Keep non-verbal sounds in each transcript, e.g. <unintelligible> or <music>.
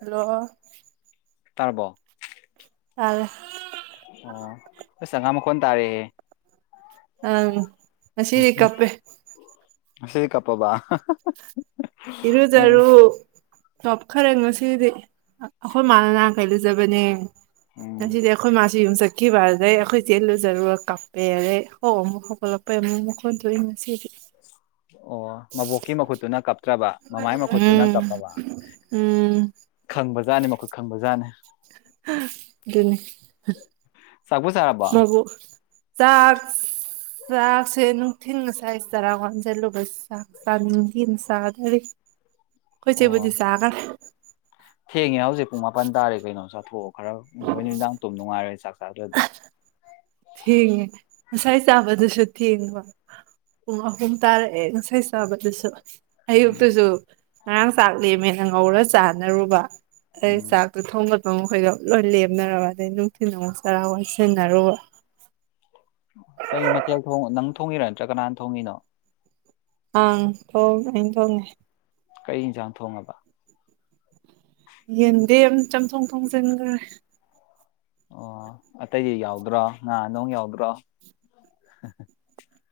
hello ꯇꯥꯔꯔꯕꯣ ꯇ ꯑꯣ ꯁꯒꯥꯝ ꯃꯈꯣꯟ ꯇꯥꯔꯦꯍꯦ ꯑꯁꯤꯔꯤ ꯀꯄꯦ ꯁꯤꯦ ꯀꯄꯕꯥ ꯏꯔꯗꯔꯨ ꯇꯣꯞ ꯈꯔ ꯉꯁꯤꯗꯤ ꯑꯩꯈꯣꯏ ꯏꯃꯅ ꯅꯍꯥꯟ ꯀꯩ ꯂꯩꯨꯖꯕꯅꯦ ꯉ ꯎꯝ ꯁꯤꯗꯤ ꯑꯩꯈꯣꯏ ꯃꯥꯁꯤ ꯌꯨꯝ ꯆ ꯀꯈꯤꯕꯥꯖ ꯑꯩꯈꯣꯏ ꯆꯂꯨꯖꯔꯨ ꯀꯥꯄꯦꯔꯦ ꯍꯣ ꯃꯨ ꯁ ꯄ ꯃꯨ ꯃꯣꯟ ꯊꯣꯏ ꯃꯁꯤꯗꯤ ꯑꯣ ꯃꯕꯣꯛꯀꯤ ꯃꯈꯨꯠꯇꯨꯅ ꯀꯞꯇ꯭ꯔꯕ ꯃꯃꯥꯏ ꯃꯈꯨꯠꯇꯨꯅ ꯎꯝ ꯀꯞꯄꯕ ꯎꯝ ꯈꯪꯕꯖꯥꯠꯅꯤ ꯃꯈꯨꯠ ꯈꯪꯕꯖꯥꯠꯅꯤ ꯑꯗꯨꯅꯤ ꯆꯥꯛꯄꯨ ꯆꯥꯔꯕꯣ ꯃꯕꯨ ꯆꯥꯛ ꯆꯥꯛꯁꯦ ꯅꯨꯡꯊꯤꯜ ꯉꯁꯥꯏ ꯆꯔꯥ ꯋꯥꯟꯁꯤꯜꯂꯨꯕ ꯆꯥꯛ ꯆꯥꯅꯤꯡꯊꯤꯅ ꯆꯥꯗꯔꯤ ꯑꯣ ꯀꯣꯏꯁꯕꯨꯗꯨꯁꯒꯔ ꯊꯦꯡꯉꯦ ꯍꯧꯖꯤꯛ ꯄꯨꯡ ꯃꯥꯄꯟ ꯇꯥꯔꯦ ꯀꯩꯅꯣ ꯆ ꯍ ꯈꯔ ꯅꯣꯏ ꯅꯨꯃꯤꯗꯥꯡ ꯇꯨꯝꯝ ꯉꯥꯏꯔꯦ ꯆꯥꯛ ꯆꯔꯗꯦ ꯊꯦꯡꯉꯦ ꯉꯁꯥꯏ ꯆꯥꯕꯗꯨꯁꯨ ꯊꯦꯡꯕ ꯄꯨꯡ ꯑꯍꯨꯝ ꯇꯥꯔꯛꯑꯦ ꯉꯁꯥꯏ ꯆꯥꯕꯗꯨꯁꯨ ꯎꯝ ꯑꯩꯛꯇꯁꯨꯣ ꯉꯔꯥꯡ ꯆꯥꯛ ꯂꯦꯝꯃꯦꯅ ꯉꯧꯔ ꯆꯥꯅꯔꯨꯕ ꯑꯩ ꯎꯝ ꯆꯀ ꯊ ꯃꯈꯣꯏꯗꯣ ꯂꯣꯏ ꯂꯦꯝꯅꯔꯕ ꯑꯗꯩ ꯅꯨꯡꯊꯤꯜ ꯑꯃꯨꯛ ꯆꯔꯥ ꯋꯥꯁꯟꯅꯔꯨꯕ ꯀꯩ ꯃꯊꯦꯜ ꯊ ꯅꯪ ꯊꯣꯡꯉꯤꯔ ꯅꯠꯇ꯭ꯔ ꯀꯅꯥꯅ ꯊꯣꯡꯉꯤꯅꯣ ꯑꯥ ꯇꯣꯡꯉ ꯇꯣꯡꯉꯦ ꯀꯩ ꯌꯦꯟꯁꯥꯡ ꯊꯣꯡꯉꯕ ꯌꯦꯟꯗꯦ ꯑꯃ ꯆꯝꯊꯣꯡ ꯊꯣꯡꯁꯤꯟꯈ꯭ꯔꯦ ꯑꯣ ꯑꯇꯩꯗꯤ ꯌꯥꯎꯗ꯭ꯔꯣ ꯉꯥ ꯅꯅꯨꯡ ꯌꯥꯎꯗ꯭ꯔꯣ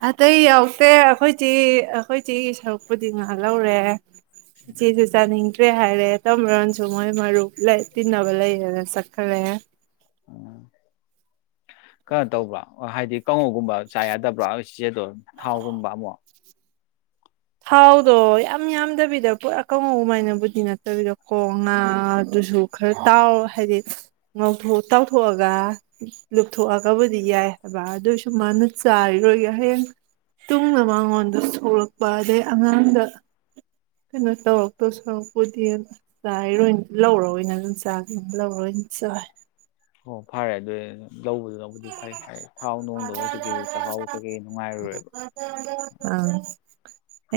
ꯑꯇꯩ ꯌꯥꯎꯗꯦ ꯑꯩꯈꯣꯏꯆꯦ ꯑꯩꯈꯣꯏ ꯆꯦ ꯁꯔꯨꯛꯄꯨꯗꯤ ꯉꯥꯏꯍꯍꯔꯦ ꯆ ꯆ ꯆꯥꯅꯤ ꯆ꯭ꯔꯦ ꯍꯥꯏꯔꯦ ꯇꯝꯃꯨꯔꯅꯁꯨ ꯃꯣꯏ ꯃꯔꯨꯞ ꯇꯤꯟꯅꯕ ꯂꯩꯌꯦꯅ ꯆꯠꯈꯂꯦ ꯎꯝ ꯀꯩꯅꯣ ꯇꯧꯕ꯭ꯔꯥ ꯍꯥꯏꯗꯤ ꯀꯥꯡꯉꯧꯒꯨꯝꯕ ꯆꯥ ꯌꯥꯗꯕ꯭ꯔꯥ ꯏꯆꯦꯗꯣ ꯊꯥꯎꯒꯨꯝꯕ ꯑꯃꯛ ꯊꯥꯎꯗꯣ ꯌꯥꯝ ꯌꯥꯝꯗꯕꯤꯗ ꯄꯨꯔꯥ ꯀꯥꯡꯉꯧꯃꯥꯏꯅꯕꯨꯗꯤ ꯅꯠꯇꯕꯤꯗꯀꯣ ꯉꯥꯗꯨꯁꯨ ꯈꯔ ꯇꯥꯎ ꯍꯥꯏꯗꯤ ꯉ ꯇꯥꯎꯊꯣꯛꯑꯒ ꯂꯨꯞꯊꯣꯛꯑꯒꯕꯨꯗꯤ ꯌꯥꯏ ꯍꯥꯏꯕ ꯑꯗꯨꯏꯁꯨ ꯃꯥꯅ ꯆꯥꯔꯤꯔꯣꯏꯒꯦ ꯍꯌꯦꯡ ꯇꯨꯡꯅ ꯃꯉꯣꯟꯗ ꯑꯗꯦ ꯑꯉꯥꯡꯒ ꯀꯩꯅꯣ ꯇꯧꯔꯛꯇꯧ ꯁꯔꯛꯄꯨꯗꯤ ꯆꯥꯏꯔꯣꯏꯅ ꯂꯧꯔ ꯑꯣꯏꯅ ꯑꯗꯨꯝ ꯆꯥꯒ ꯂꯧꯔꯣꯏ ꯑꯣꯏꯅ ꯆꯥꯏ ꯑꯣ ꯐꯔꯦ ꯑꯗꯨ ꯂꯧꯕꯗꯨꯅꯕꯨꯗꯤ ꯐꯩ ꯍꯥꯏ ꯊꯥꯎ ꯅꯨꯡꯗꯕ ꯍꯧꯖꯤꯛꯀꯤ ꯆꯥꯛꯈꯥꯎ ꯆꯀꯦ ꯅꯨꯡꯉꯥꯏꯔꯨꯔꯣꯏꯦꯕ ꯑꯥ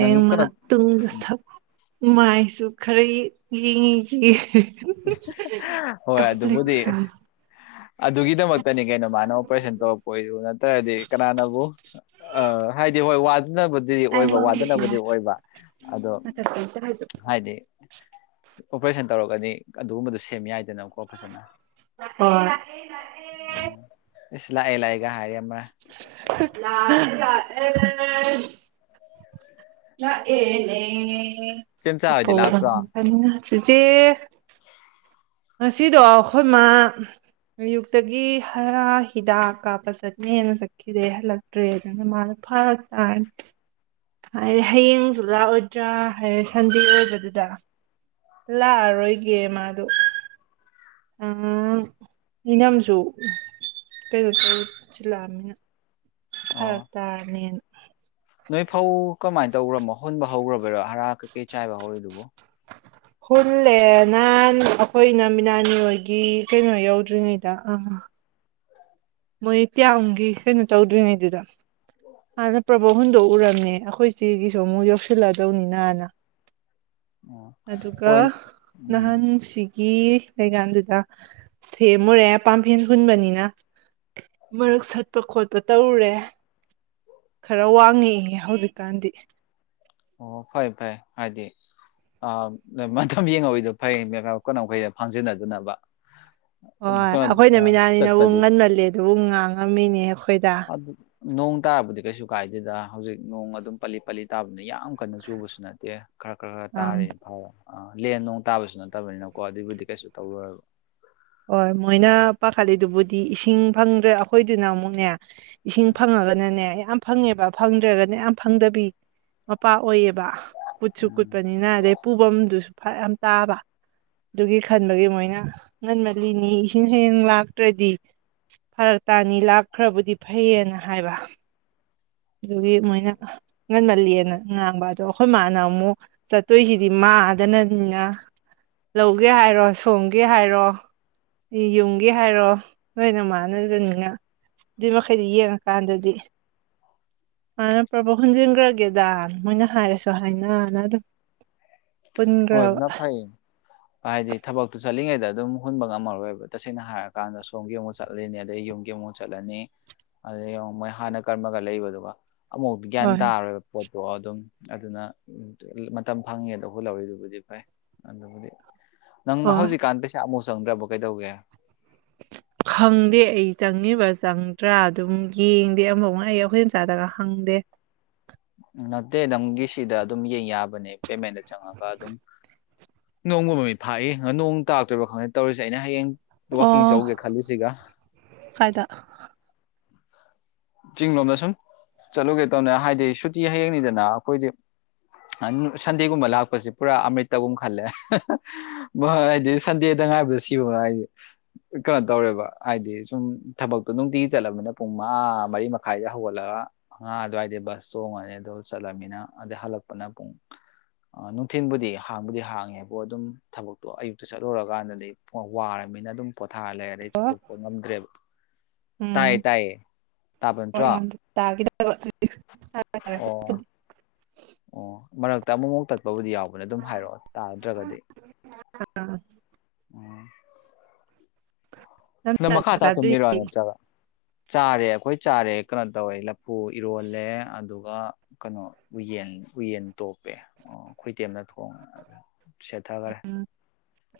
ꯅꯪꯒꯤ ꯃꯥ ꯀꯩꯅꯣ ꯇꯨꯡꯗ ꯁꯛ ꯃꯥꯏꯁꯨ ꯈꯔ ꯌꯦꯡꯉꯤꯁꯤ ꯍꯣꯏ ꯑꯗꯨꯕꯨꯗꯤ ꯀꯝꯄ꯭ꯂꯦꯛꯁꯟ ꯑꯗꯨꯒꯤꯗꯃꯛꯇꯅꯤ ꯀꯩꯅ ꯃꯥꯅ ꯑꯣꯄꯔꯦꯁꯟ ꯇꯧꯔꯛꯄ ꯑꯣꯏꯁꯨ ꯅꯠꯇ꯭ꯔꯗꯤ ꯀꯅꯥꯅꯕꯨ ꯑ ꯍꯥꯏꯗꯤ ꯍꯣꯏ ꯋꯥ ꯁꯤꯖꯤꯕꯗꯨꯗꯤ ꯑꯣꯏꯕ ꯑꯩꯃꯛꯀꯤꯁꯤꯅ ꯋꯥꯗꯅꯕꯗꯤ ꯑꯣꯏꯕ ꯑꯗꯣ ꯃꯊꯛꯇ ꯑꯝꯇ ꯍꯥꯏꯗꯣ ꯍꯥꯏꯗꯤ ꯑꯣꯄꯔꯦꯁꯟ ꯇꯧꯔꯒꯅꯤ ꯑꯗꯨꯒꯨꯝꯕꯗꯣ ꯁꯦꯝꯃꯤ ꯌꯥꯏ ꯅ ꯀꯣ ꯐꯁꯅ ꯍꯣꯏ ꯎ ꯏꯁ ꯂꯥꯛꯥꯏ ꯂꯥꯏꯑꯒ ꯍꯥꯏ ꯑꯃ ꯂ ꯇꯦ ꯃꯔ ꯂ ꯑꯦꯅꯦ ꯏꯆꯦꯝꯆꯥ ꯍꯣꯏꯗꯤ ꯀꯄ ꯂꯥꯛꯇ꯭ꯔꯣ ꯑꯣ ꯁꯤꯆꯦ ꯉꯁꯤꯗꯣ ꯑꯩꯈꯣꯏ ꯃꯥ ꯑꯌꯨꯛꯇꯒꯤ ꯍꯥꯔ ꯍꯤꯗꯥꯛ ꯀꯥꯞꯄ ꯆꯠꯅꯦꯅ ꯆꯠꯈꯤꯗꯦ ꯍꯜꯂꯛꯇ꯭ꯔꯦ ꯑꯗꯨꯅ ꯃꯥꯅ ꯐꯥꯔ ꯇꯥꯔꯅꯤ ꯍꯥꯏꯗꯤ ꯍꯌꯦꯡꯁꯨꯨꯂꯥꯛꯑꯣꯏꯗ꯭ꯔꯥ ꯍꯥꯏꯔ ꯁꯟꯗꯦ ꯑꯣꯏꯕꯗꯨꯗ ꯂꯥꯛꯑꯔꯣꯏꯒꯦ ꯃꯥꯗꯣ ꯎ ꯏꯅꯝꯁꯨ ꯀꯩꯅꯣ ꯇꯧꯁꯤꯜꯂꯛꯑꯅꯤꯅ ꯍꯔ ꯇꯂꯤꯟ ꯅꯣꯏ ꯐꯥꯎ ꯀꯃꯥꯏ ꯇꯧꯈ꯭ꯔꯃꯣ ꯍꯨꯟ ꯍꯧꯈ꯭ꯔꯕꯔꯣ ꯍꯥꯔ ꯀ ꯆꯥꯏꯕꯍꯔꯤꯗꯨꯕ ꯍꯨꯜꯂꯦ ꯅꯍꯥꯟ ꯑꯩꯈꯣꯏꯅ ꯃꯤꯅꯥꯅꯤ ꯍꯣꯏꯒꯤ ꯀꯩꯅꯣ ꯌꯧꯗ꯭ꯔꯤꯉꯩꯗ ꯑꯥ ꯃꯣꯏ ꯇꯤꯌꯥꯃꯨꯒꯤ ꯀꯩꯅꯣ ꯇꯧꯗ꯭ꯔꯤꯉꯩꯗꯨꯗ ꯍꯥꯟꯅ ꯄ꯭ꯔꯕꯣ ꯍꯨꯟꯗꯣꯛꯎꯔꯝꯃꯦ ꯑꯩꯈꯣꯏ ꯏꯆꯦꯒꯤꯁꯨ ꯑꯃꯨꯛ ꯌꯧꯁꯤꯜꯂꯛꯗꯧꯅꯤꯅ ꯍꯥꯟꯅ ꯑꯣ ꯑꯗꯨꯒ ꯍꯣꯏ ꯎꯝ ꯅꯍꯥꯟꯁꯤ ꯒꯤ ꯃꯩꯀꯥꯟꯗꯨꯗ ꯁꯦꯝꯃꯨꯔꯦ ꯄꯥꯝꯐꯦꯟ ꯍꯨꯟꯕꯅꯤꯅ ꯃꯔꯛ ꯁꯠꯄ ꯈꯣꯠꯄ ꯇꯧꯔꯨꯔꯦ ꯈꯔ ꯋꯥꯡꯉꯛꯏꯦ ꯍꯧꯖꯤꯛ ꯒꯥꯟꯙꯤ ꯑꯣ ꯐꯩ ꯐꯩ ꯍꯥꯏꯗꯤ ꯑ ꯃꯇꯝ ꯌꯦꯡꯉꯤꯗꯣ ꯐꯩ ꯀꯠꯈꯩꯗ ꯐꯥꯡꯖꯤꯟꯅꯗꯅꯕ ꯍꯣꯏ ꯑꯩꯈꯣꯏꯅ ꯀꯩꯅꯣ ꯃꯤꯅꯥꯅꯤꯅ ꯎ ꯆꯠꯄꯗꯤ ꯉꯟꯃꯜꯂꯦ ꯑꯗꯨ ꯎ ꯉꯥꯡꯉꯝꯃꯤꯅꯦ ꯑꯩꯈꯣꯏꯗ ꯑꯗꯨ ꯅꯣꯡ ꯇꯥꯕꯗꯤ ꯀꯩꯁꯨ ꯎ ꯀꯥꯏꯗꯨꯗ ꯍꯧꯖꯤꯛ ꯅꯣꯡ ꯑꯗꯨꯝ ꯄꯜꯂꯤ ꯄꯜꯂꯤ ꯇꯥꯕꯅ ꯌꯥ ꯌꯥꯝ ꯀꯟꯅ ꯆꯨꯕꯁꯨ ꯅꯠꯇꯦ ꯈꯔ ꯈꯔ ꯈꯔ ꯑꯪ ꯇꯥꯔꯤꯦꯅ ꯐꯥꯔ ꯑꯥ ꯂꯦꯟ ꯅꯨꯡ ꯇꯥꯕꯁꯨ ꯅꯠꯇꯕꯅꯤꯅꯀꯣ ꯑꯗꯨꯏꯕꯨꯗꯤ ꯀꯩꯁꯨ ꯇꯧꯔꯣꯏꯔꯕ ꯍꯣꯏ ꯃꯣꯏꯅ ꯄꯥꯈꯠꯂꯤꯗꯨꯕꯨꯗꯤ ꯏꯁꯤꯡ ꯐꯪꯗ꯭ꯔ ꯑꯩꯈꯣꯏꯗꯨꯅ ꯑꯃꯨꯛꯅꯦ ꯏꯁꯤꯡ ꯐꯪꯉꯒꯅꯅꯦ ꯌꯥꯝ ꯐꯪꯉꯦꯕ ꯐꯪꯗ꯭ꯔꯒꯅ ꯌꯥꯝ ꯐꯪꯗꯕꯤ ꯃꯄꯥ ꯑꯣꯏꯌꯦꯕ ꯀꯨꯠꯁꯨ ꯎꯝ ꯀꯨꯠꯄꯅꯤꯅ ꯑꯗꯩ ꯄꯨꯐꯝꯗꯨ ꯐ ꯌꯥꯝ ꯇꯥꯕ ꯑꯗꯨꯒꯤ ꯈꯟꯕꯒꯤ ꯃꯣꯏꯅ ꯉꯟꯃꯜꯂꯤꯅꯤ ꯏꯁꯤꯡ ꯍꯌꯦꯡ ꯂꯥꯛꯇ꯭ꯔꯗꯤ ꯐꯔꯛ ꯇꯥꯅꯤ ꯂꯥꯛꯈ꯭ꯔꯕꯨꯗꯤ ꯐꯩꯌꯦꯅ ꯍꯥꯏꯕ ꯑꯗꯨꯒꯤ ꯃꯣꯏꯅ ꯉꯟꯃꯜꯂꯤꯦꯅ ꯉꯥꯡꯕ ꯑꯗꯣ ꯑꯩꯈꯣꯏ ꯃꯥꯅꯕ ꯑꯃꯨꯛ ꯆꯠꯇꯣꯏꯁꯤꯗꯤ ꯃꯥꯗꯅꯅꯤꯅ ꯂꯧꯒꯦ ꯍꯥꯏꯔꯣ ꯁꯣꯝꯒꯦ ꯍꯥꯏꯔꯣ ꯌꯨꯝꯒꯦ ꯍꯥꯏꯔꯣ ꯅꯣꯏꯅ ꯃꯥꯟꯅꯗꯅꯤꯅ ꯑꯗꯨꯏ ꯃꯈꯩꯗꯤ ꯌꯦꯡꯉꯀꯥꯟꯗꯗꯤ ꯍꯥꯟꯅ ꯄ꯭ꯔꯕꯣ ꯍꯨꯟꯖꯤꯟꯈ꯭ꯔꯒꯦꯗ ꯃꯣꯏꯅ ꯍꯥꯏꯔꯁꯨ ꯍꯥꯏꯅꯅ ꯑꯗꯨꯝ ꯍꯣꯏ ꯍꯨꯟꯈ꯭ꯔꯕ ꯑꯗꯨꯅ ꯐꯩꯌꯦ ꯍꯥꯏꯗꯤ ꯊꯕꯛꯇꯨ ꯆꯠꯂꯤꯉꯩꯗ ꯑꯗꯨꯝ ꯍꯨꯟꯕ ꯉꯝꯃꯔꯣꯏꯕ ꯇꯁꯦꯡꯅ ꯍꯥꯏꯔꯀꯥꯟꯗ ꯁꯣꯝꯒꯤ ꯑꯃꯨꯛ ꯆꯠꯂꯅꯤ ꯑꯗꯩ ꯌꯨꯝꯒꯤ ꯑꯃꯨꯛ ꯆꯠꯂꯅꯤ ꯑꯗꯩ ꯃꯣꯏ ꯍꯥꯟꯅ ꯀꯔꯝꯃꯒ ꯂꯩꯕꯗꯨꯒ ꯑꯃ ꯃꯛ ꯎꯗꯒꯌꯥꯟ ꯍꯣꯏ ꯇꯥꯔꯣꯏꯕꯣ ꯑꯣ ꯑꯗꯨꯝ ꯑꯗꯨꯅ ꯃꯇꯝ ꯐꯪꯉꯦꯗꯣ ꯍꯈꯣꯏ ꯂꯧꯔꯤꯗꯨ ꯖꯤ ꯄꯥꯏ ꯑꯗꯨꯗꯕꯨꯗꯤ ꯅꯪ ꯍꯣꯏ ꯍꯧꯖꯤꯛꯀꯥꯟ ꯄꯩꯁꯥ ꯑꯃꯨ ꯆꯪꯗ꯭ꯔꯕ ꯀꯩꯗꯧꯒꯦ ꯈꯪꯗꯦ ꯑꯩ ꯆꯪꯉꯤꯕ ꯆꯪꯗ꯭ꯔꯥ ꯑꯗꯨꯝ ꯌꯦꯡꯗꯦ ꯑꯃꯐ ꯑꯩ ꯑꯩꯈꯣꯏ ꯃꯆꯥꯗꯒ ꯈꯪꯗꯦ ꯅꯠꯇꯦ ꯅꯪꯒꯤ ꯁꯤꯗ ꯑꯗꯨꯝ ꯌꯕ ꯃꯅꯦ ꯄꯦꯃꯦꯟꯗ ꯆꯉ ꯀ ꯑꯗꯨꯝ ꯅꯣꯡꯒ ꯃꯃꯤꯠ ꯐꯥꯛꯏ ꯅꯣꯡ ꯇꯥꯛꯇꯣꯏꯕ ꯈꯪꯗ ꯇꯧꯔꯤꯁꯦ ꯑꯩꯅ ꯍꯌꯦꯡ ꯋꯥꯛꯀꯤꯡ ꯑꯣ ꯆꯧꯒꯦ ꯈꯜꯂꯤꯁꯤꯒ ꯀꯥꯏꯗ ꯆꯤꯡꯂꯣꯝꯗ ꯁꯨꯝ ꯆꯠꯂꯨꯒꯦ ꯇꯧꯅꯦ ꯍꯥꯏꯗꯤ ꯁꯨꯇꯤ ꯍꯌꯦꯡꯅꯤꯗꯅ ꯑꯩꯈꯣꯏꯗꯤ ꯁꯟꯗꯦꯒꯨꯝꯕ ꯂꯥꯛꯄꯁꯤꯦ ꯄꯨꯔꯥ ꯑꯃ꯭ꯔꯤꯠꯇꯒꯨꯝ ꯈꯜꯂꯦ ꯍꯥꯏꯗꯤ ꯁꯟꯗꯦꯗ ꯉꯥꯏꯕꯗ ꯁꯤꯕ ꯍꯥꯏꯗꯤ ꯀꯩꯅꯣ ꯇꯧꯔꯦꯕ ꯍꯥꯏꯗꯤ ꯁꯨꯝ ꯊꯕꯛꯇꯣ ꯅꯨꯡꯇꯤꯒꯤ ꯆꯠꯂꯅꯤꯅ ꯄꯨꯡ ꯃꯉꯥ ꯃꯔꯤ ꯃꯈꯥꯏꯗꯦ ꯍꯧꯒꯠꯂꯒ ꯑꯉꯥ ꯑꯗꯨꯋꯥꯏꯗ ꯕꯁ ꯆꯣꯡꯉꯅꯤ ꯑꯗꯣ ꯆꯠꯂꯅꯤꯅ ꯑꯗꯩ ꯍꯜꯂꯛꯄꯅ ꯄꯨꯡ ꯅꯨꯡꯊꯤꯤꯟꯕꯨꯗꯤ ꯍꯥꯡꯕꯨꯗꯤ ꯍꯥꯡꯉꯦꯕꯨ ꯑꯗꯨꯝ ꯊꯕꯛꯇꯣ ꯑꯌꯨꯛꯇ ꯆꯠꯂꯨꯔꯀꯥꯟꯗꯗꯤ ꯄꯨꯡ ꯋꯥꯔꯅꯤꯅ ꯑꯗꯨꯝ ꯊꯥꯜꯂꯦ ꯑꯩ ꯆꯥꯛꯊꯣꯛꯄ ꯉꯝꯗ꯭ꯔꯦꯕ ꯇꯥꯏ ꯇꯥꯏꯌꯦ ꯇꯥꯕ ꯅꯠꯇ꯭ꯔꯣ ꯍ ꯀꯔ ꯑꯣ ꯑꯣ ꯃꯔ ꯇꯃꯥꯎ ꯇꯛꯄꯕꯨ ꯌꯥꯎꯏ ꯇꯅ ꯑꯗꯨꯝ ꯍꯥꯏꯔꯛꯑꯣ ꯇꯥꯗ꯭ꯔꯒꯗꯤ ꯅ ꯃꯈ ꯃꯈꯥ ꯊꯥ ꯊ ꯃꯔ ꯋꯥ ꯅ ꯆ ꯆꯥꯔꯦ ꯑꯩꯈꯣꯏ ꯆꯥꯔꯦ ꯀꯩꯅꯣ ꯇꯧꯋꯦ ꯂꯐꯨ ꯏꯔꯣꯜꯂꯦ ꯑꯗꯨꯒ ꯀꯩꯅꯣ ꯎꯌꯦꯟ ꯎꯌꯦꯟ ꯇꯣꯛꯞꯄꯦ ꯑꯣ ꯈꯣꯏꯇꯦꯝꯗ ꯊꯣꯡꯉꯦ ꯁꯦꯠꯊꯈꯔꯦ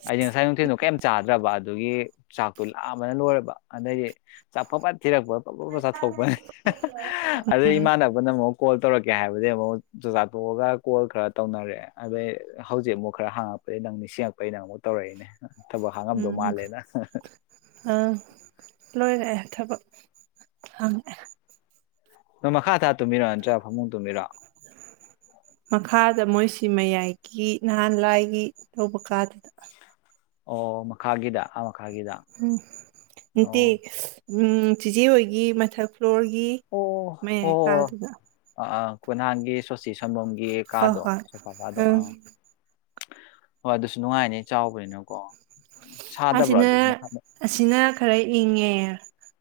ꯑꯩꯗꯤ ꯉꯁꯥꯏ ꯅꯨꯡꯊꯤꯜꯗꯣ ꯀꯩꯝ ꯆꯥꯗ꯭ꯔꯕ ꯑꯗꯨꯒꯤ ꯆꯥꯛ ꯇꯨꯜꯂꯥꯛꯑ ꯑꯃꯅ ꯂꯣꯏꯔꯕ ꯑꯗꯩꯗꯒꯤ ꯆꯐꯠ ꯊꯤꯔꯛꯄ ꯄ ꯆꯥꯊꯣꯛꯄꯅꯦ ꯑꯗꯨꯗꯩ ꯏꯃꯥꯟꯅꯕꯅ ꯑꯃꯨꯛ ꯀꯣꯜ ꯇꯧꯔꯛꯀꯦ ꯀꯩ ꯍꯥꯏꯕꯗꯤ ꯑꯃꯨꯛ ꯆꯥꯆꯥꯥꯊꯣꯛꯑꯒ ꯀꯣꯜ ꯈꯔ ꯇꯧꯅꯔꯦꯗꯩ ꯍꯧꯖꯤꯛ ꯑꯃꯨꯛ ꯈꯔ ꯍꯥꯡꯉꯛꯄꯗꯒꯤꯩ ꯅꯪ ꯅꯤꯡꯁꯤꯡꯉꯛꯄꯩ ꯅꯪ ꯑꯃꯨꯛ ꯇꯧꯔꯛꯏꯅꯦ ꯊꯕꯛ ꯍꯥꯡꯉꯝꯗꯧ ꯃꯥꯜꯂꯦꯅ ꯑꯪ ꯂꯣꯏꯔꯛꯑꯦ ꯊꯕꯛ ꯍꯪꯉꯛꯑꯦ ꯅ ꯃ ꯃꯈꯥ ꯊꯥ ꯇꯨꯝꯃꯤꯔꯛꯟꯆꯥ ꯐꯃꯨꯡ ꯇꯨꯝꯃꯤꯔꯛ ꯑꯗ ꯃꯣꯏꯁꯤ ꯃꯌꯥꯏꯒꯤ ꯅꯍꯥꯟ ꯂꯥꯏꯒꯤ ꯇꯧꯕ ꯀꯥꯗꯨꯗ ꯑꯣ ꯃꯈꯥꯒꯤꯗ ꯃꯈꯥꯒꯤꯗ ꯎꯝ <inaudible> ꯇꯦ ꯑꯣ ꯑꯣ ꯎꯝ ꯆꯤꯆꯦ ꯍꯣꯏꯒꯤ ꯃꯊꯛ ꯐ꯭ꯂꯣꯔꯒꯤ ꯑꯣ ꯃꯌꯥꯏ ꯑꯣ ꯀꯥꯗꯨꯗ ꯑ ꯀ ꯅꯍꯥꯡꯒꯤ ꯑꯁꯤ ꯁꯪꯝꯕꯣꯝꯒꯤ ꯍꯣꯏ ꯀꯥꯗꯣ ꯍꯣꯏ ꯁꯣꯐꯚꯥꯗꯣ ꯎꯝ ꯑꯥ ꯍꯣꯏ ꯑꯗꯨꯁꯨ ꯅꯨꯡꯉꯥꯏꯅꯤ ꯆꯥꯎꯕꯅꯤꯅꯀꯣ ꯁꯥꯗꯕ꯭ꯔꯥ ꯑꯁꯤꯅ ꯑꯗꯨ ꯃꯈꯥ ꯑꯁꯤꯅ ꯈꯔ ꯏꯪꯉꯦ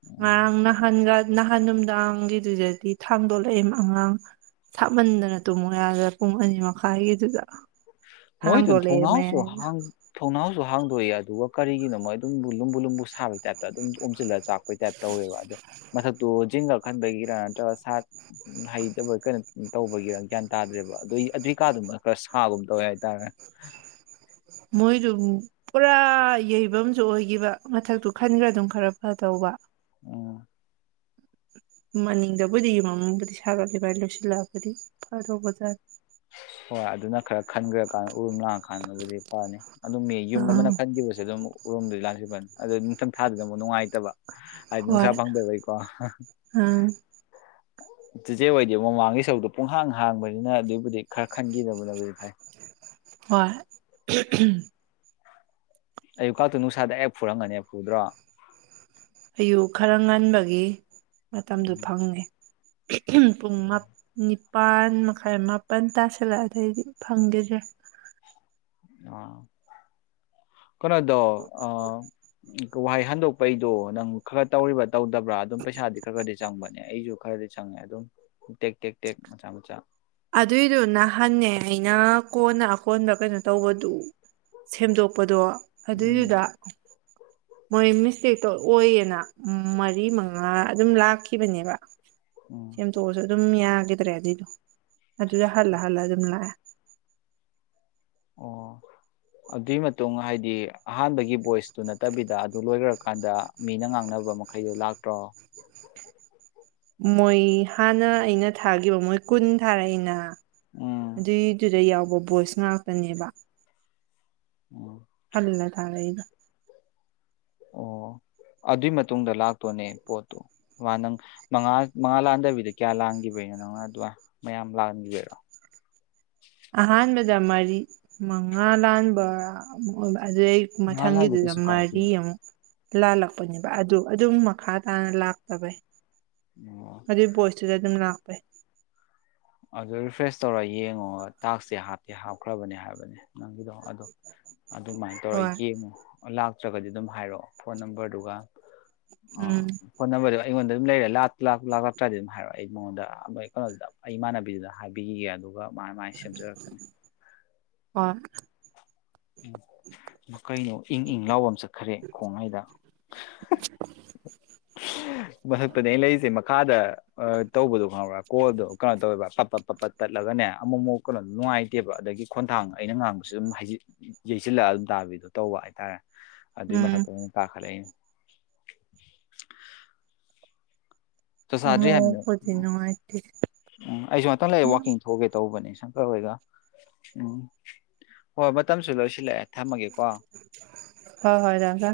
ꯎꯝ ꯃꯪꯅ ꯍꯟꯒꯥ ꯅꯍꯥꯟ ꯅꯨꯡꯗꯥꯡꯒꯤꯗꯨꯗꯗꯤ ꯊꯥꯡꯗꯣꯛꯂꯛꯑꯦ ꯑꯉꯥꯡ ꯊꯞꯃꯟꯗꯅ ꯇꯨꯝꯃꯨ ꯌꯥꯗꯦ ꯄꯨꯡ ꯑꯅꯤ ꯃꯈꯥꯏꯒꯤꯗꯨꯗ ꯃꯣꯏ ꯊꯥꯡꯗꯣꯛꯂꯛꯑꯦ ꯊꯧꯅꯥꯎꯁꯨ ꯃꯌꯥꯏꯗ ꯍ ꯊꯧꯅꯥꯎ ꯁꯨ ꯍꯥꯡꯗꯣꯛꯑ ꯑꯗꯨꯒ ꯀꯔꯤꯒꯤꯅꯣ ꯃꯣꯏ ꯑꯗꯨꯝ ꯂꯨꯝꯕꯨ ꯂꯨꯝꯕꯨ ꯁꯥꯕꯒꯤ ꯇꯥꯏꯞꯇ ꯑꯗꯨꯝ ꯑꯣꯝꯁꯤꯜꯂꯒ ꯆꯥꯛꯄꯩ ꯇꯥꯏꯞ ꯇꯧꯋꯦꯕ ꯑꯗꯣ ꯃꯊꯛꯇꯣ ꯖꯤꯡꯒꯔ ꯈꯟꯕꯒꯤꯔ ꯅꯠꯇ꯭ꯔꯒ ꯁꯥ ꯍꯩꯇꯕ ꯀꯩꯅꯣ ꯇꯧꯕꯒꯤꯔꯥ ꯒ꯭ꯌꯥꯟ ꯇꯥꯗ꯭ꯔꯦꯕ ꯑꯗꯨ ꯑꯗꯨꯏ ꯀꯥꯗꯨ ꯈꯔ ꯁꯥꯒꯨꯝ ꯇꯧꯋꯦ ꯍꯥꯏ ꯇꯥꯔꯦ ꯃꯣꯏꯗꯨ ꯄꯨꯔꯥ ꯌꯩꯕ ꯑꯃꯁꯨ ꯑꯣꯏꯒꯤꯈꯤꯕ ꯃꯊꯛꯇꯨ ꯈꯟꯈ꯭ꯔ ꯑꯗꯨꯝ ꯈꯔ ꯐꯗꯧꯕ ꯎꯝ ꯃꯅꯤꯡꯗꯕꯨꯗꯤꯒꯤ ꯃꯃꯡꯕꯨꯗꯤ ꯁꯥꯒꯠꯂꯤꯃꯥꯏꯅ ꯂꯣꯏꯁꯤꯜꯂꯛꯑꯒꯗꯤ ꯐꯗꯧꯕꯖꯥꯔꯦ ꯍꯣꯏ ꯑꯗꯨꯅ ꯈꯔ ꯈꯟꯈ꯭ꯔꯀꯥꯟꯗ ꯎꯔ ꯂꯥꯡꯉꯀꯥꯟꯗꯕꯨꯗꯤ ꯐꯅꯤ ꯑꯗꯨꯝ ꯃꯤ ꯌꯨꯝ ꯑꯃꯅ ꯑꯥ ꯈꯟꯈꯤꯕꯁꯦ ꯑꯗꯨꯝ ꯎꯔꯣꯝꯗꯗꯤ ꯂꯥꯛꯁꯤ ꯐꯅꯤ ꯑꯗꯨꯗ ꯊꯪ ꯊꯥꯗ ꯑꯃꯨꯛ ꯅꯨꯡꯉꯥꯏꯇꯕ ꯑ ꯅꯨꯡꯁꯥ ꯍꯣꯏ ꯐꯪꯗꯏꯀꯣ ꯑꯪ ꯆꯤꯆꯦ ꯑꯣꯏꯗꯦ ꯃꯃꯥꯡꯒꯤ ꯁꯔꯛꯇꯣ ꯄꯨꯡꯍꯥꯡ ꯍꯥꯡꯕꯅꯤꯅ ꯑꯗꯨꯏꯕꯨꯗꯤ ꯈꯔ ꯈꯟꯈꯤꯗꯕꯅꯕꯤ ꯚꯥꯏ ꯍꯣꯏ ꯑꯌꯨꯛꯀꯛꯇꯨ ꯅꯨꯡꯁꯥꯗ ꯑꯦꯞ ꯐꯨꯔꯝꯒꯅꯦ ꯐꯨꯗ꯭ꯔꯣ ꯑꯌꯨꯛ ꯈꯔ ꯉꯟꯕꯒꯤ ꯃꯇꯝꯗꯨ ꯎꯝ ꯐꯪꯉꯦ ꯍ ꯄꯨꯡ ꯃꯥꯅꯤ ꯅꯤꯄꯥꯥꯟ ꯃꯈꯥꯏ ꯃꯥꯄꯜ ꯇꯁꯤꯜꯂꯛ ꯑꯗꯩꯗꯤ ꯐꯪꯈꯤꯁ꯭ꯔꯦ ꯑꯥ ꯀꯩꯅꯣꯗꯣ ꯑ ꯋꯥꯍꯩ ꯍꯟꯗꯣꯛꯄꯩꯗꯣ ꯅꯪ ꯈꯔ ꯇꯧꯔꯤꯕ ꯇꯧꯗꯕ꯭ꯔꯥ ꯑꯗꯨꯝ ꯄꯩꯁꯥꯗꯤ ꯈꯔ ꯈꯔꯗꯤ ꯆꯪꯕꯅꯤ ꯑꯩꯁꯨ ꯈꯔꯗꯤ ꯆꯪꯉꯦ ꯑꯗꯨꯝ ꯇꯦꯛ ꯇꯦꯛ ꯇꯦꯛ ꯃꯆꯥ ꯃꯆꯥ ꯑꯗꯨꯏꯗꯨ ꯅꯍꯟꯅꯦ ꯑꯩꯅ ꯀꯣꯟꯅ ꯑꯀꯣꯟꯕ ꯀꯩꯅꯣ ꯇꯧꯕꯗꯨ ꯁꯦꯝꯗꯣꯛꯄꯗꯣ ꯎꯝ ꯑꯗꯨꯗꯗ ꯃꯣꯏ ꯃꯤꯁꯇꯦꯛꯇꯣ ꯑꯣꯏꯌꯦꯅ ꯃꯔꯤ ꯃꯉꯥ ꯑꯗꯨꯝ ꯂꯥꯛꯈꯤꯕꯅꯦꯕ ꯎꯝ ꯁꯦꯝꯗꯣꯛꯑꯁꯨ ꯑꯗꯨꯝ ꯌꯥꯒꯦ ꯇꯔꯦꯗꯗꯣ ꯑ ꯑꯗꯨꯖ ꯍꯥꯜꯂ ꯍꯥꯜꯂꯗꯖ ꯃꯂ ꯑꯣ ꯑꯗꯨꯒꯤ ꯃꯇꯨꯡ ꯍꯥꯏꯗꯤ ꯑꯍꯥꯟꯕꯒꯤ ꯚꯣꯏꯁꯇꯨ ꯅꯠꯇꯕꯤꯗ ꯑꯗꯨ ꯂꯣꯏꯈ꯭ꯔꯀꯥꯟꯗ ꯃꯤꯅ ꯉꯥꯡꯅꯕ ꯃꯈꯩꯗꯣ ꯂꯥꯛꯇ꯭ꯔꯣ ꯃꯣꯏ ꯍꯥꯟꯅ ꯑꯩꯅ ꯊꯥꯈꯤꯕ ꯃꯣꯏ ꯀꯨꯟ ꯊꯥꯔꯛꯏꯩꯅ ꯎꯝ ꯑꯗꯨꯏꯗꯨꯗ ꯌꯥꯎꯕ ꯚꯣꯏꯁ ꯉꯥꯛꯇꯅꯦꯕ ꯎꯝ ꯊꯥꯔꯩꯒ ꯑꯣ ꯑꯗꯨꯏ ꯃꯇꯨꯡꯗ ꯂꯥꯛꯇꯣꯅꯦ ꯄꯣꯠꯇꯨ ꯃꯥ ꯅꯪ ꯃꯉꯥ ꯃꯉꯥ ꯂꯥꯛꯍꯗꯕꯤꯗ ꯀꯌꯥ ꯂꯥꯟꯈꯤꯕꯅꯣ ꯅꯪꯅ ꯑꯗꯨ ꯃꯌꯥꯝ ꯂꯥꯟꯈꯤꯕꯔꯣ ꯑꯍꯥꯟꯕꯗ ꯃꯔꯤ ꯃꯉꯥ ꯂꯥꯟ ꯑꯗꯨ ꯑꯩ ꯃꯉꯥ ꯂꯥꯟꯕ ꯃꯊꯪꯒꯤꯗꯨꯗ ꯀꯩꯁꯨ ꯀꯥꯏꯗꯦ ꯃꯔꯤ ꯑꯃꯨꯛ ꯂꯥꯜꯂꯛꯄꯅꯦꯕ ꯑꯗꯨ ꯑꯗꯨꯝ ꯃꯈꯥ ꯇꯥꯅ ꯂꯥꯛꯇꯕꯩ ꯑꯣ ꯑꯗꯨꯏ ꯄꯣꯠꯇꯨꯗ ꯑꯗꯨꯝ ꯂꯥꯛ <unintelligible> ꯑꯗꯨ ꯔꯤꯐ꯭ꯔꯦꯁ ꯇꯧꯔ ꯌꯦꯡꯉꯣ ꯇꯥꯛꯁꯦ ꯍꯥꯞꯇꯦ ꯍꯥꯞꯈ꯭ꯔꯕꯅꯦ ꯍꯥꯏꯕꯅꯦ ꯅꯪꯒꯤꯗꯣ ꯑꯗꯣ ꯑꯗꯨꯃꯥꯏꯅ ꯍꯣꯏ ꯇꯧꯔꯒ ꯌꯦꯡꯉꯨ ꯂꯥꯛꯇ꯭ꯔꯒꯗꯤ ꯑꯗꯨꯝ ꯍꯥꯏꯔꯛꯑꯣ ꯐꯣꯟ ꯅꯝꯕꯔꯗꯨꯒ ꯎꯝ ꯑꯅꯝꯕꯔ ꯑꯩꯉꯣꯟꯗ ꯑꯗꯨꯝ ꯂꯩꯔꯦ ꯂꯥꯛ ꯂꯥꯛꯇ꯭ꯔꯥꯗꯤ ꯑꯗꯨꯝ ꯍꯥꯏꯔꯛꯑꯣ ꯑꯩ ꯃꯉꯣꯟꯗ ꯀꯩꯅꯣꯗ ꯑꯩꯃꯥꯟꯅꯕꯤꯗꯨꯗ ꯍꯥꯏꯕꯤꯈꯤꯒꯦ ꯑꯗꯨꯒ ꯃꯥꯅ ꯃꯥꯥꯏ ꯁꯦꯝꯖꯔꯛꯀꯅꯤ <unintelligible> ꯎꯝ ꯀꯩꯅꯣ ꯏꯪ ꯏꯪ ꯂꯥꯎꯕ ꯑꯃ ꯆꯠꯈ꯭ꯔꯦ ꯈꯣꯡ ꯍꯥꯏꯗ ꯃꯊꯛꯄꯗꯤ ꯑ ꯂꯩꯔꯤꯁꯦ ꯃꯈꯥꯗ ꯇꯧꯕꯗꯣ ꯈꯪꯕ꯭ꯔꯥ ꯀꯣꯜꯗꯣ ꯀꯩꯅꯣ ꯇꯧꯋꯦꯕ ꯄꯞꯄꯠ ꯄꯞꯄꯠ ꯇꯠꯂꯒꯅꯦ ꯑꯃꯨꯛ ꯑꯃꯨꯛ ꯀꯩꯅꯣꯝ ꯅꯨꯡꯉꯥꯏꯇꯦꯕ ꯑꯗꯒꯤ ꯈꯣꯟꯊꯥꯡ ꯑꯩꯅ ꯉꯥꯡꯕꯁꯨ ꯑꯗꯨꯝ ꯌꯩꯁꯤꯜꯂꯛꯑ ꯑꯗꯨꯝ ꯇꯥꯕꯤꯗꯣ ꯇꯧꯕ ꯍꯥꯏꯇꯥꯔꯦ ꯑꯗꯨꯏ ꯎꯝ ꯃꯊꯛꯇ ꯀꯥꯈꯠꯂꯛꯏꯅꯦ ꯆ ꯆꯥꯗ꯭ꯔꯤ ꯍꯥꯏꯕꯅꯦ ꯑꯃꯨꯛꯄꯨꯗꯤ ꯎꯝ ꯅꯨꯡꯉꯥꯏꯇꯦ ꯎꯝ ꯑꯩꯁꯨ ꯉꯥꯛꯇꯪ ꯂꯩ ꯋꯥꯛꯀꯤꯡ ꯊꯣꯛꯒꯦ ꯇꯧꯕꯅꯦ ꯁꯝ ꯃꯣꯢꯒ ꯎꯝ ꯍꯣꯏ ꯍꯣꯏ ꯃꯇꯝꯁꯨ ꯂꯣꯏꯁꯤꯜꯂꯛꯑꯦ ꯊꯝꯃꯒꯦꯀꯣ ꯎ ꯍꯣꯏ ꯍꯣꯏ ꯗꯥ ꯀꯥ